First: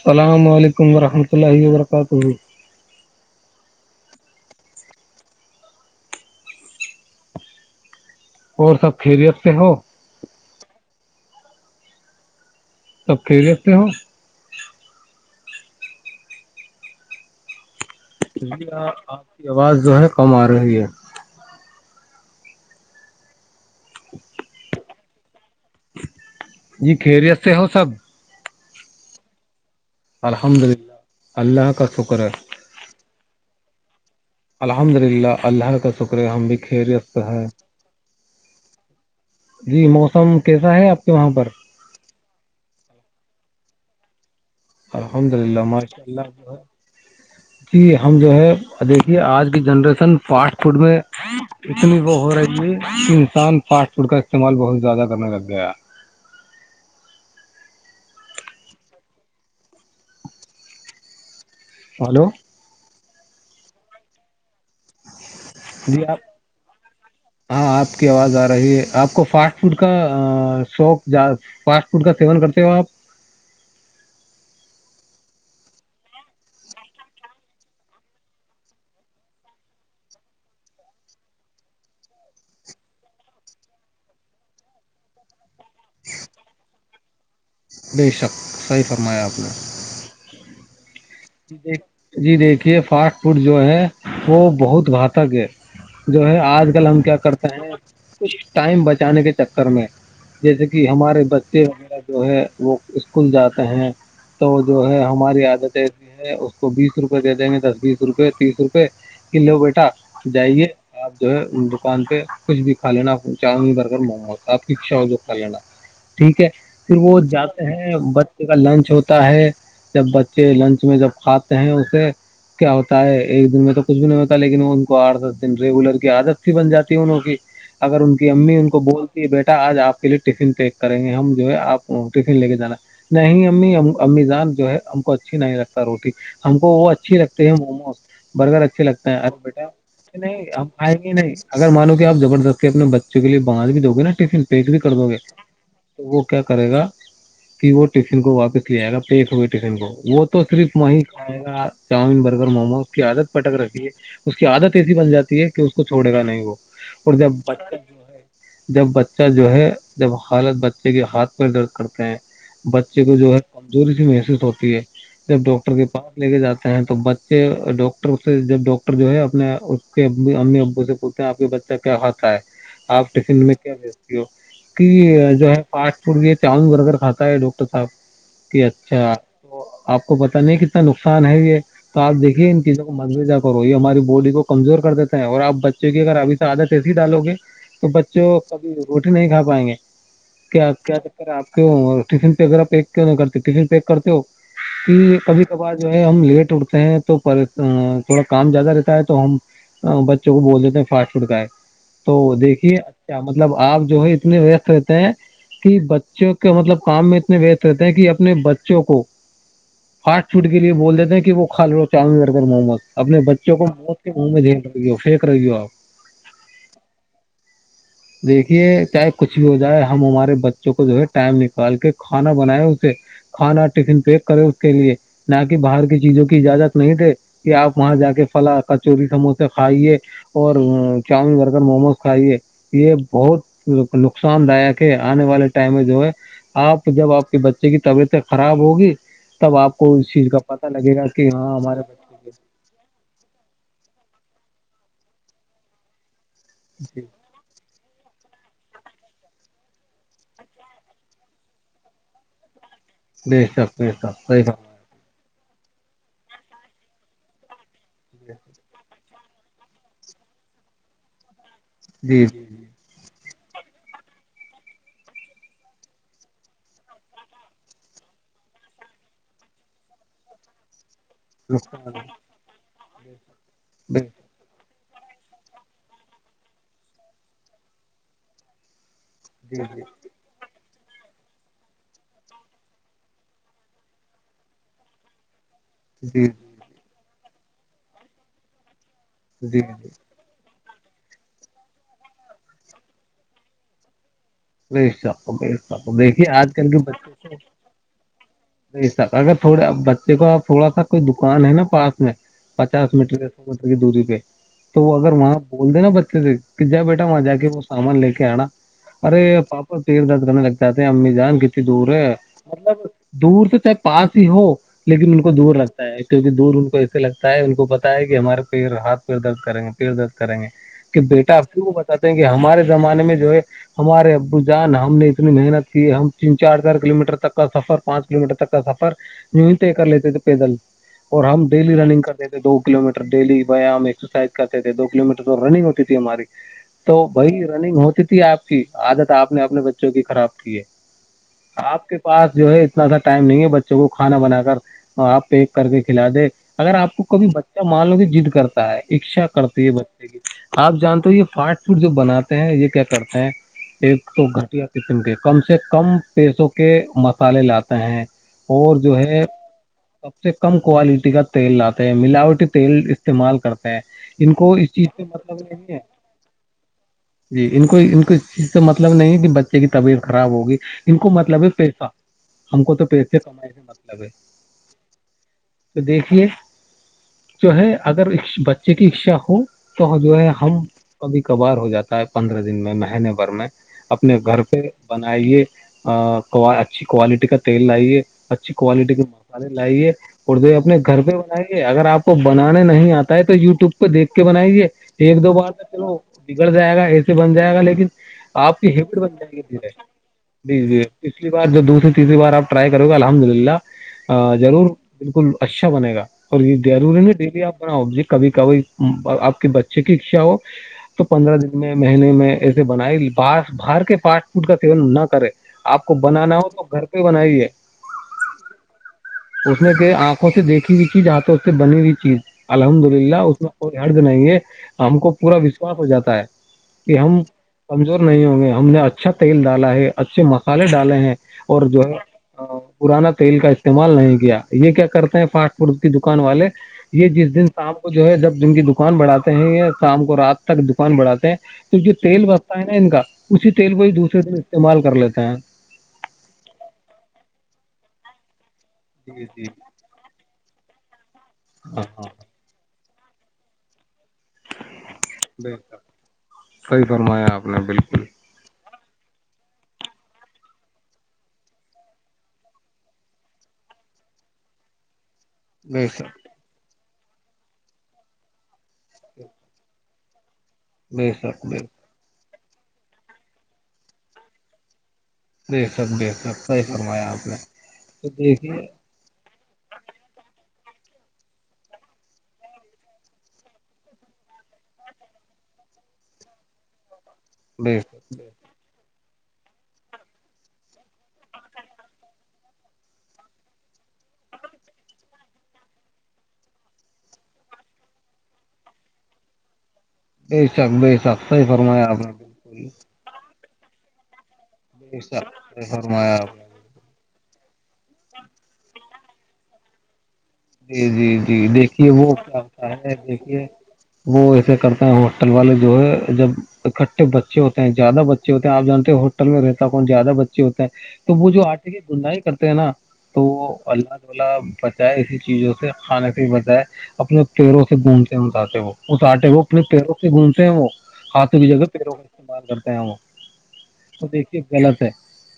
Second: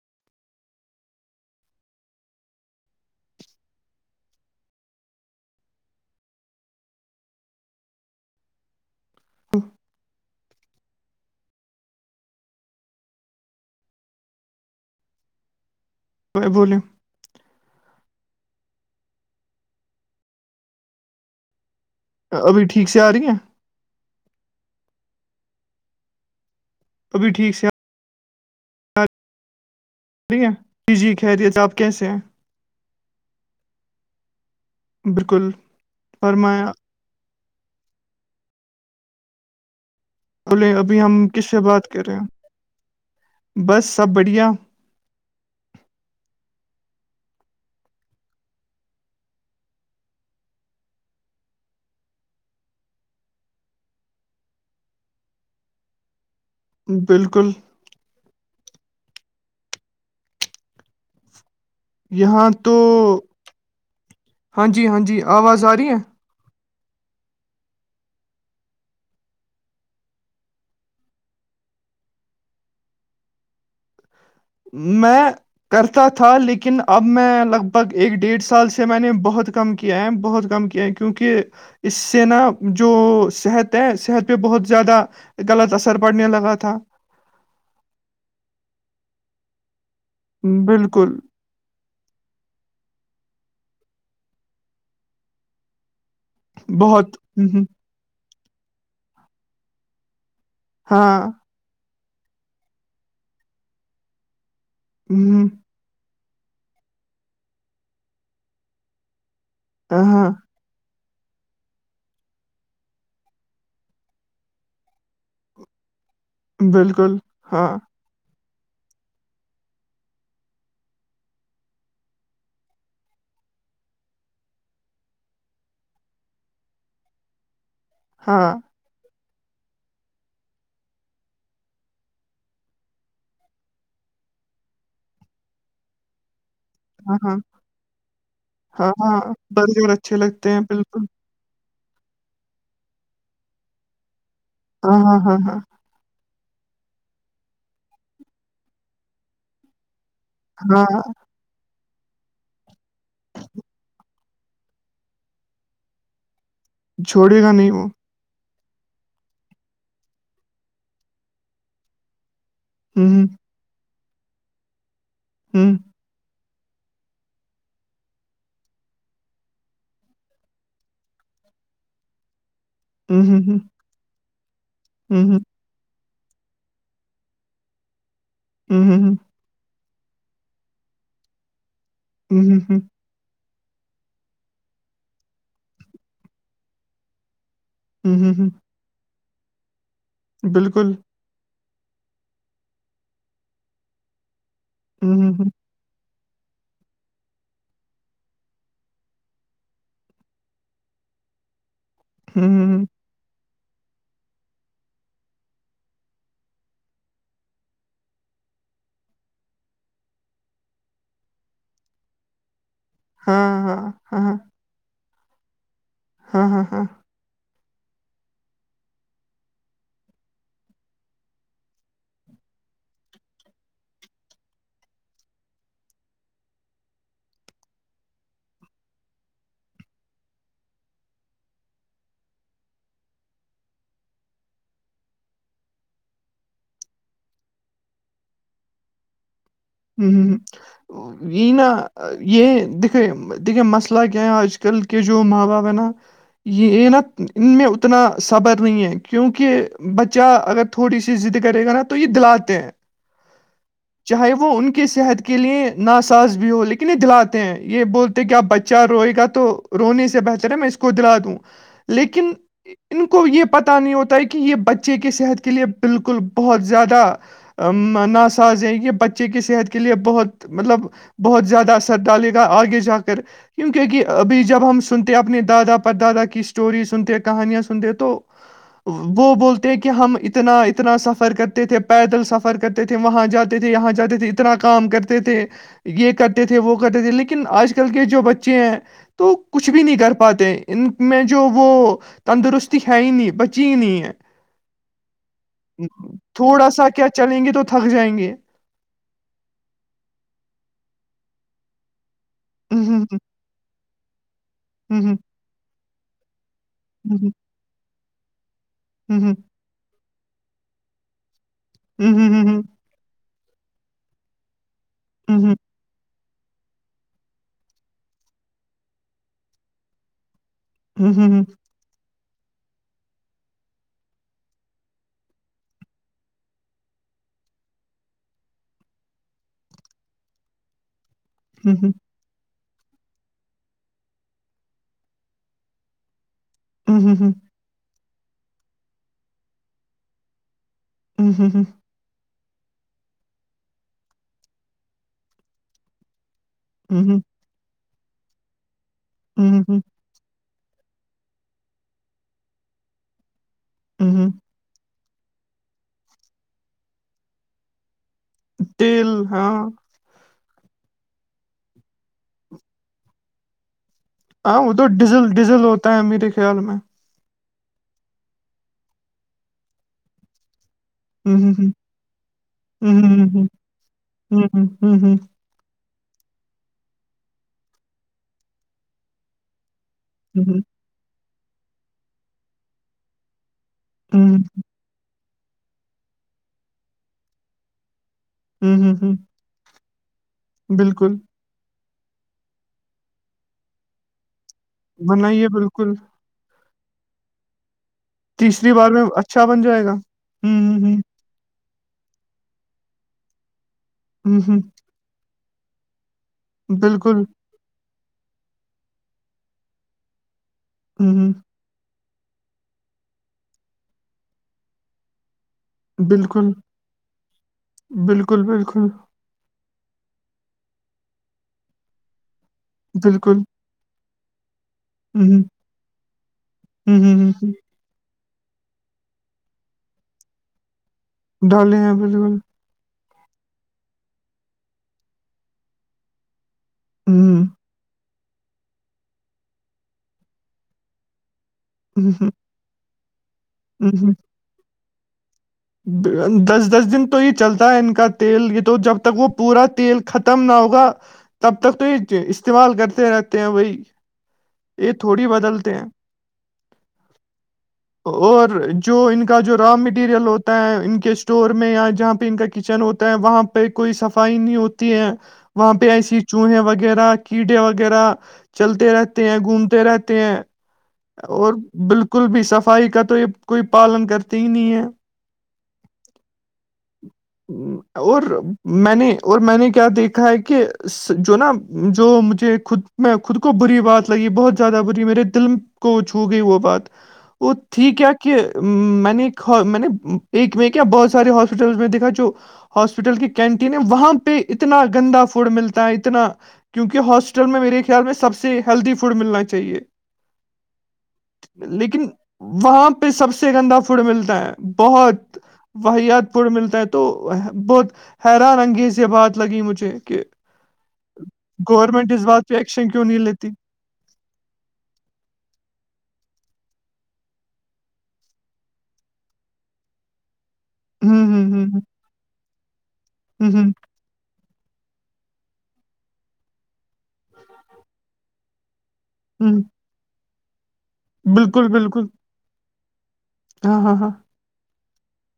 السلام علیکم ورحمۃ اللہ و برکاتہ اور سب خیریت سے ہو تب ک لیتے ہو بولیے جی آپ کی آواز جو ہے کم آ رہی ہے ابھی ٹھیک سے آ رہی ہیں جی ابھی خیریت سے ٹھیک ہو سب الحمد جی للہ جی خیریت اللہ آپ کا کیسے ہیں شکر ہے الحمد للہ بالکل اللہ کا شکر ہے ہم بھی فرمایا خریست ہیں جی موسم بولے کیسا ہے ابھی آپ کے ہم وہاں پر کس سے بات کر رہے ہیں بس سب بڑھیا الحمد للہ ماشاء اللہ ج ہم جو ہے دیکھیے آج کی جنریشن فاسٹ فوڈ میں اتنی وہ ہو رہی ہے کہ انسان فاسٹ فوڈ کا استعمال بہت زیادہ کرنے لگ گیا بالکل ہلو یہاں تو ہاں جی ہاں جی آواز آئی جی آپ ہاں آپ کی آواز آ رہی ہے آپ کو فاسٹ فوڈ کا شوق فاسٹ فوڈ کا سیون کرتے ہو آپ میں کرتا تھا لیکن اب میں لگ بھگ ایک ڈیڑھ سال سے میں نے بہت کم کیا ہے بہت کم کیا کی کیونکہ اس سے نا جو صحت ہے صحت پہ بہت زیادہ غلط اثر پڑنے لگا تھا بے شک صحیح فرمایا آپ نے بالکل ج دیک جی دیکھیے فاسٹ فوڈ جو ہے وہ بہت گھاتک ہے جو ہے آج کل ہم بہت کیا ہ کرتے ہ ہیں کچھ ٹائم بچانے کے چکر میں جیسے کہ ہاں، ہمارے ب ویرہ جو ہے وہ اسکول جاتے ہیں تو جو ہے ہماری ہوں، عادت ایسی ہے اس کو بیس روپئے دے دیں گے دس بیس روپئے تیس روپے ک لو بیٹا ہاں، جائیے آپ جو ہے دکان پہ کچھ بھی کا لینا چاؤن برگر موموز آپ کیچھاؤ جو کھا لینا ج ٹھیک ہے پھر بالکل، وہ جاتے ہاں، ہیں بچے کا لنچ ہوتا ہے جب بچے لنچ اس میں جب کھاتے ہیں اسے کیا ہوتا ہے ایک دن میں تو کچھ بھی نہیں ہوتا لیکن ان کو آٹھ دس دن ریگولر کی عادت تھی بن جاتی ہے انوں کی اگر ان کی ہاں، امی ان کو بول یہ بیٹا آج آپ کے لیے ٹفن پیک کریں گے ہم جو ہے آپ ٹفن لے کے جانا ہے نہیں امی امیزان جو ہے ہم کو اچھی نہیں لگتا روٹی ہم کو وہ ہاں، اچھی ہاں، لگتی ہے موموز برگر اچھے ہاں، لگتا ہاں، ہے ارے بیٹا برگر اچھے نہیں لگتے ہیں آ بالکل، ہی نہیں اگر مانو کہ آپ زبردستی اپنے بچوں کے لیے بانج بھی دو گے نا ٹفن پیک بھی کر ہاں، دو گے ہاں، ہاں، تو وہ کیا کرے گا کہ وہ ٹفن کو واپس لے آئے گا پیک ہوئے ٹفن کو وہ تو صرف ہاں، وہیں ہاں، کھائے گا چاؤمین برگر مومو اس کی عادت پٹک رکھھی ہے اس کی عادت ایسی بن جاتی ہے کہ اس کو چھوڑے گا نہیں وہ اور جب چھوڑے گا نہیں بچپن وہ، جو ہے جب بچہ جو ہے جب حالت بچے کے ہاتھ پ درد کرتے ہیں بچے کو ہوں، جو ہے کمزوری سے محسوس ہوتی ہے جب ڈاکٹر ہوں، کے پاس لے کے جاتے ہیں تو بچے ڈاکٹر سے جب ڈاکٹر جو ہے اپنے اس کے امی ابو سےچھ آپ کے بچہ کیا کھاتا ہے آپ ہوں، ہوں، ٹفن میں ہوں، کیا بیجتی ہو کہ ہوں، جو ہے فاسٹ فوڈ یہ چان برگر کھاتا ہے ڈاکٹر صاحب کہ ہوں، ہوں، اچھا ہوں، تو آپ کو پتہ نہیں کتنا نقصان ہے یہ تو آپ ہوں، دیکھیے ان ہوں، چیزوں کو انگزا کرو یہ ہماری باڈی کو کمزور کر دیتا ہے اور آپ بچے کی اگر ابھی سے آادت ایسی ہی ڈالو گے تو ہوں، بچوں ہوں، ہوں، کبھی روٹی نہیں کھا پائیں گے کیا بالکل، کیا س آپ کی فن پہ ا پیکوں نہیں کرتے فن پیک کرتے ہو ہوں، کہ ہوں، کبھی ہوں، کبار جو ہے ہم لیٹ اٹھتے ہیں تو تھوڑا کام زیادہ رہتا ہے تو ہم بچوں کو بول دیتے ہیں فاسٹ فوڈ کا ہے تو ہوں، دیکھیے ہوں، کیا مطلب آپ جو ہے اتنے ویست رہتے ہیں کہ بچوں کے مطلب کام میں اتنے وستت رہتے ہیں کہ اپنے بچوں کو پاٹ فوٹ کے لیے بول دیتے ہیں کہ وہ کھا لو چا برگر محمت اپنے بچوں ہاں، کو ہاں، موت کے منہ ہاں، میں دے لو فیک رہےی ہو آپ ہاں ہاں ہاں دیکھیے چاہے کچھ بھی ہو جائے ہمارے بچوں کو جو ہے ٹائم نکال کے کھانا بنائے اسے کھانا ٹفن پیک کرے اس کے لیے نہ کہ باہر کی چیزوں کی اجازت نہیں دے کہ آپ وہاں جا کے فلا کچوری سموسے کھائیے اور چاؤمین بر کر موموز کھائیے یہ بہت نقصان داک ہے آنے والے ٹائم میں جو ہے آپ جب آپ کے بچے کی طبیعتیں خراب ہوگی تب آپ کو اس ہوں، چیز ہوں۔ کا پتا لگے گا کہ یہ ہاں نا ہمارے ب یہ دیکھے دیکھے مسئلہ کیا ہے آج کل کے جو ماں باپ ہیں نا یہ ن جی ان میں اتنا صبر نہیں ہے کیونکہ بچہ اگر تھوڑی سی ضد کرے گا نا تو یہ دلاتے ہیں بیی شھک بیی ک چاہے صحح وہ کی صحت کے لیئے ناساز بھی ہو لیکن نہیں دلاتے ہیں یہ بولتے کہ آپ بچہ روئے گا تو رونے سے بہتر ہے میں اس کو دلا دوں جی لیکن جی جی ان کو یہ پتہ نہیں ہوتا ہے کہ یہ بچے کی صحت کے لیے بالکل بہت زیادہ ناسااز ہیں کہ بچ ب کی صحت کے لیے بہت مطلب بہت زیادہ نقصان اثر ہے ڈالے گا آگے جا کر کیونکونک بے ابھی جب ہم سنتے اپنے دادا پر دادا کی اسٹوری سنتے کہانیاں سنتے تو وہ جی بولتے جی ہیں کہ ہم اتنا اتنا سفر کرتے تھے پیدل سفر کرتے تھے وہاں جاتے تھے یہاں تے تھے اتنا کام کرتے تھے یہ جی کرتے تھے جی وہ کرتے تھے لیکن آج کل کے جو بچے ہیں تو جی کچھ بھی نہیں کر پا پاتے ان میں جو وہ تندرستی ہے ہی نہیں بچی ہی نہیں ہے بے شک بے شک دیکھیے آج کل تھوڑا سا کیا چلیں گے تو تھک جائیں گے نہیںسا اگر تھوڑے بچے کو تھوڑا سا کوئی دکان ہے نا پاس میں پچاس میٹر یا سو میٹر کی دوری پہ تو وہ اگر وہاں بول دے نا بچے سے کہ جا بیٹا وہاں جا کے وہ سامان لے کے آنا ارے پاپا پیر درد کرنے لگتااتتے ہیں امی جان کتنی دور ہے مطلب دور تو چاہے پاس ہی ہو لیکن ان کو دور لگتا ہے کیونکہ دور ان کو ایسے لگتا ہے ان کو پتا ہے کہ ہمارے پ ہاتھ پیر درد کریں گے پییر درد کریں گے کہ بیٹا آھر وہ بتاتے ہیں کہ ہمارے زمانے میں جو ہے ہمارے ابو جان ہم نے اتنی محنت کی ہم تین چار چار کلو میٹر تک کا سفر پانچ کلو میٹر تک کا سفر یوں ہی طے کر لیتے تھے پیدل اور ہم ڈیلی رننگ کرتے دو کلو میٹر ڈیلی ویام ایکسرسائز کرتے تھے دو کلو میٹر تو رنگ ہوتی تھی ہماری تو بھائی رننگ ہوتی تھی آپ کی عادت آپ نے اپنے بچوں کی خراب کی ہے آپ کے پاس جو ہے اتناا ٹائم نہیں ہے بچوں کو کھانا بنا کر آپ پیک کر کے کھلا دے اگر آپ کو کبھی بچہ مان لو کہ جضد کرتا ہے اچھا کرتی ہے ب آپ جانتے ہو یہ فاٹ فوٹ جو بناتے ہیں یہ کیا کرتے ہیں ایک تو گٹیا قسم کے کم سے کم پیسوں کے مسالے لاتے ہیں اور جو تیل ہے ہاں سب سے کم کوالٹی کا تیل لاتے ہیں ملاوٹی تیل استعمال کرتے ہیں ان کو ہاں وہ اس تو چیز سے ڈیزل مطلب ڈیزل نہیں ہے ہوتا میرے خیال میں جی ان کو ان کو چیز تو مطلب نہیں ہے کہ بچے کی طبیعت خراب ہوگی ان کو مطلب ہے پیسہ ہم کو تو پیسے کمائے سے مطلب ہے تو دیکھیے جو ہے اگر بچے کی اچشا ہو تو جو ہے ہم کبھی کبھار ہو جاتا ہے پندرہ دن میں مہینے بھر میں اپنے گھر پہ بنائیے اچھی کوالٹی کا تیل لائیے ا اچھی کوالٹی کے مسالے لائیے اور د اپنے گھر پہ بالکل بنائیے اگر آپ کو بنانے نہیں آتا ہے تو یو وب پہ دیکھ کے بنائیے ایک دو بنائیے بار تو بالکل چلو بگڑ جائے گا ایسے بن جائے گا لیکن آپ تیسری کی بار ہیٹ میں بن جائے گی اچھا دھیے گا جی جی پچھلی بار دوسری تیسری بار آپ ٹرائی کرو گے الحمد للہ ضرور بالکل اچھا بنے گا اور یہ روری ہے نا بالکل ڈیلی آپ ب ج کبھی کبھی آپ کے بچے کی اچھا ہو تو پندرہ دن میں مہینے میں سے بنائی بس باہر کے فاسٹ فوڈ کا سیون نہ کرے آپ کو بنانا ہو بالکل تو گھر پہ بنائیے بالکل بالکل اس نے کہ آنکھوں سے دیکھی ہوئی چیز آھ اس سے بنی ہوئی چیز الحمد للہ اس بالکل کوئی حرد نہیں ہے ہم کو پورا وشواس ہو جاتا ہے کہ ہم کمزور نہیں ہوں گے ہم نے اچھا تیل ڈالا ہے اچھے مسالے ڈالے ہیں اور ڈالے جو ہیں ہے بالکل پرانا تیل کا استعمال نہیں کیا یہ کیا کرتے ہیں فاسٹ فوڈ کی دکان والے یہ جس دن شام کو جو ہے جب دن کی دکان بڑھاتے ہیں شام کو رات تک دکان بڑھاتے ہیں تو جو تیل بچتا ہے نا ان کا اسی تیل کو ہی دوسرے دن استعمال کر لیتا ہے دس دس دن تو یہ چلتا ہے ان کا تیل یہ تو جب تک جی وہ جی پورا تیل خ م نہ ہوگا تب تک تو ہاں ہاں یہ استعمال کرتے رہتے ہیں وہی یہ تھوڑی بے بدلتے شک ہیں صحیح فرمایا آپ نے بالکل اور جو ان کا جو را مٹیریل ہوتا ہے ان کے اسٹور میں یا جہاں پہ ان کا کچن ہوتا ہے وہاں پہ کوئی صفائی نہیں ہوتی ہے وہاں بے پہ شک ایسی چوہے وغیرہ کیڑے وغیرہ چلتے رہتے ہیں گھومتے رہتے ہیں بے شک اور بے بالکل بھی صفائی کا تو یہ کوئی پالن کرتی ہی نہیں ہے دیک سب دیکھ سب صحیح فرمایا آپ نے تو اور دیکھیے میں نے اور میں نے کیا دیکھا ہے کہ جو نا جو مجھے خود میں خود کو بری بات لگی بہت زیادہ بری ہے میرے دل کو چھو گئی وہ بات وہ بے تھی کیا شک بے کہ میں نے میں نے ایک میں کیا بہت سارے ہاسپٹلس میں دیکھا جو ہاسپٹل کی کینٹین ہے وہاں پہ اتنا گندا فوڈ ملتا ہے اتنا کیونکہ ہاسٹل میں میرے خیال میں سب سے ہیلدی فوڈ ملنا چاہیے ب شخ بی شخ لیکن وہاں پہ سب سے گندا فوڈ ملتا ہے بے شک بہت صحیح فرمایا وحیات آپ نے پور ملتا ہے تو بہت حیران انگیز یہ بات لگی مجھے کہ جی جی جی دیکھیے گورنمنٹ وہ اس کیا بات پہ ہوتا ایکشن ہے کیوں نہیں دیکھیے لیتی وہ ایسے کرتے ہیں ہوٹل والے جو ہے جب اکٹھے بچے ہوتے ہیں زیادہ بچے ہوتے ہیں آپ جانتے ہیں میں رہتا کون زیادہ ب ہوتا ہیں تو ہوں وہ جو ہوں آرٹے کی ہوں دندائی کرتے ہیں نا تو ہوں ہوں اللہ تالیا بچائے اس چیزوں سے کھانے سے بجائے اپنے پیروں سے بڈتے اٹاتے وہ اتٹے وہ اپنے ہوں پیروں سے گھومتے ہیں وہ ہاتھوں بھی جگہ بالکل پیروں کا استعمال کرتے ہیں وہ ہ ہاں تو ہاں دیکھیے غلط ہے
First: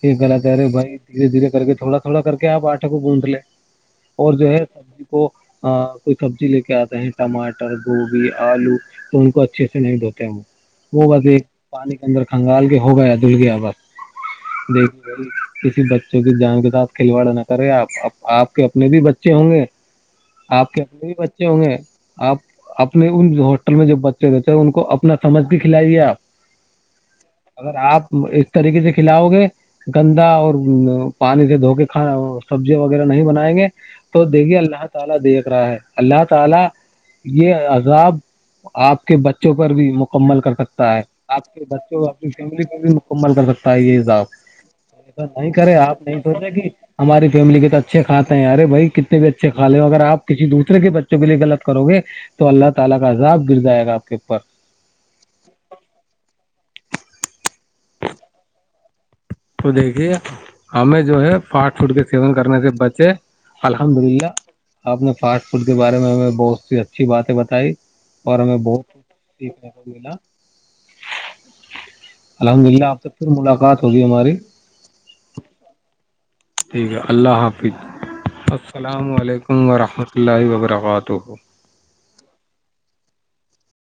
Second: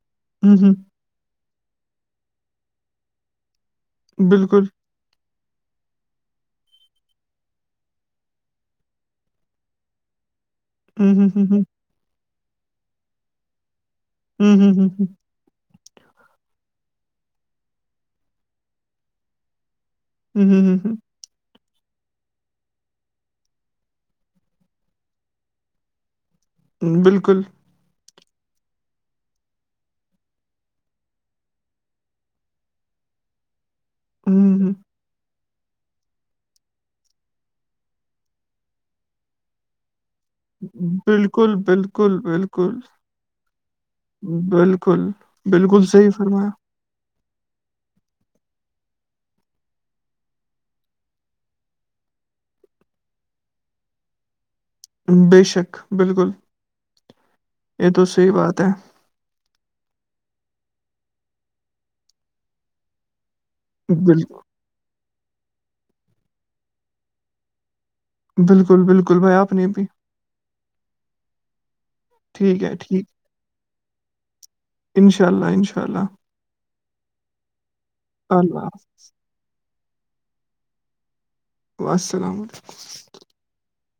یہ غلط ہے ہوں ارے ہوں بھائی دھیرے دھیرے کر کے تھوڑا تھوڑا کر کے آپ آٹے کو گونھ لے اور جو ہے بالکل سبزی کو ہ کوئی سبزی لے کے آتے ہیں ٹماٹر گوبھی آلو تو ان کو اچھے سے نہیں دھوتے ہیں وہ وہ ہوں بس ہوں ایک ہوں ہوں پانی کے اندر کنگال کے ہو گیا دھل گیا بس ہوں ہوں ہوں دیکھو گ کسی بچوں کی جان کے ساتھ کھلواڑا نہ کرے آپ آپ کے اپنے بھی بچے ہوں گے ہوں ہوں آپ کے ہوں اپنے بھی بچے ہوں گے آپ اپنے ان ہواسٹل میں جو بچے رہتے ہیں ان کو اپنا سمجھ بھی کھلائیے آپ بالکل اگر آپ اس طریقے سے کھلاؤ گے گندا اور پانی سے دھو کے کھا سبزیا وغیرہ نہیں بنائیں گے تو دیکھیے ہوں ہوں اللہ تعالی دیکھ رہا ہے اللہ تعالی یہ عذاب آپ کے بچوں پر بھی مکمل کر سکتا ہے آپ بالکل کے بچوں کو بالکل اپنی فیملی کو بالکل بھی مکمل کر سکتا ہے یہ حساب بالکل ایسا نہیں کرے بالکل آپ صحیح نہیں فرمایا سوچے کہ ہماری فیملی کے تو اچھے کھاتے ہیں ارے بھائی اپ بچے کا لے اگرپ کسی دوسے کے بچوں کے لیے غط کرو گے تو اللہ تعالی کا عذاب گر جائے گاپ کے اوپر بے شک بالکل یہ تو صحیح بات ہے تو دیکھیے ہمیں جو ہے فاسٹ فوڈ کے سیون کرنے سے بچے الحمد بالکل للہ آپ نے فاسٹ فوڈ کے بارے میں ہمیں بہت سی اچھی باتیں بتائی اور ہم میںیں بالکل بہت بالکل بھائی کچھ آپ نے سیکھنے کو بھی ملا ٹھیک الحمد ہے للہ آب ٹھیک تک پھر ملاقات ہوگی ہماری انشاء اللہ انشاء اللہ ٹھیک ہے اللہ حافظ اللہ السلام علیکم ورحمۃ اللہ و برکاتہ السلام علیکم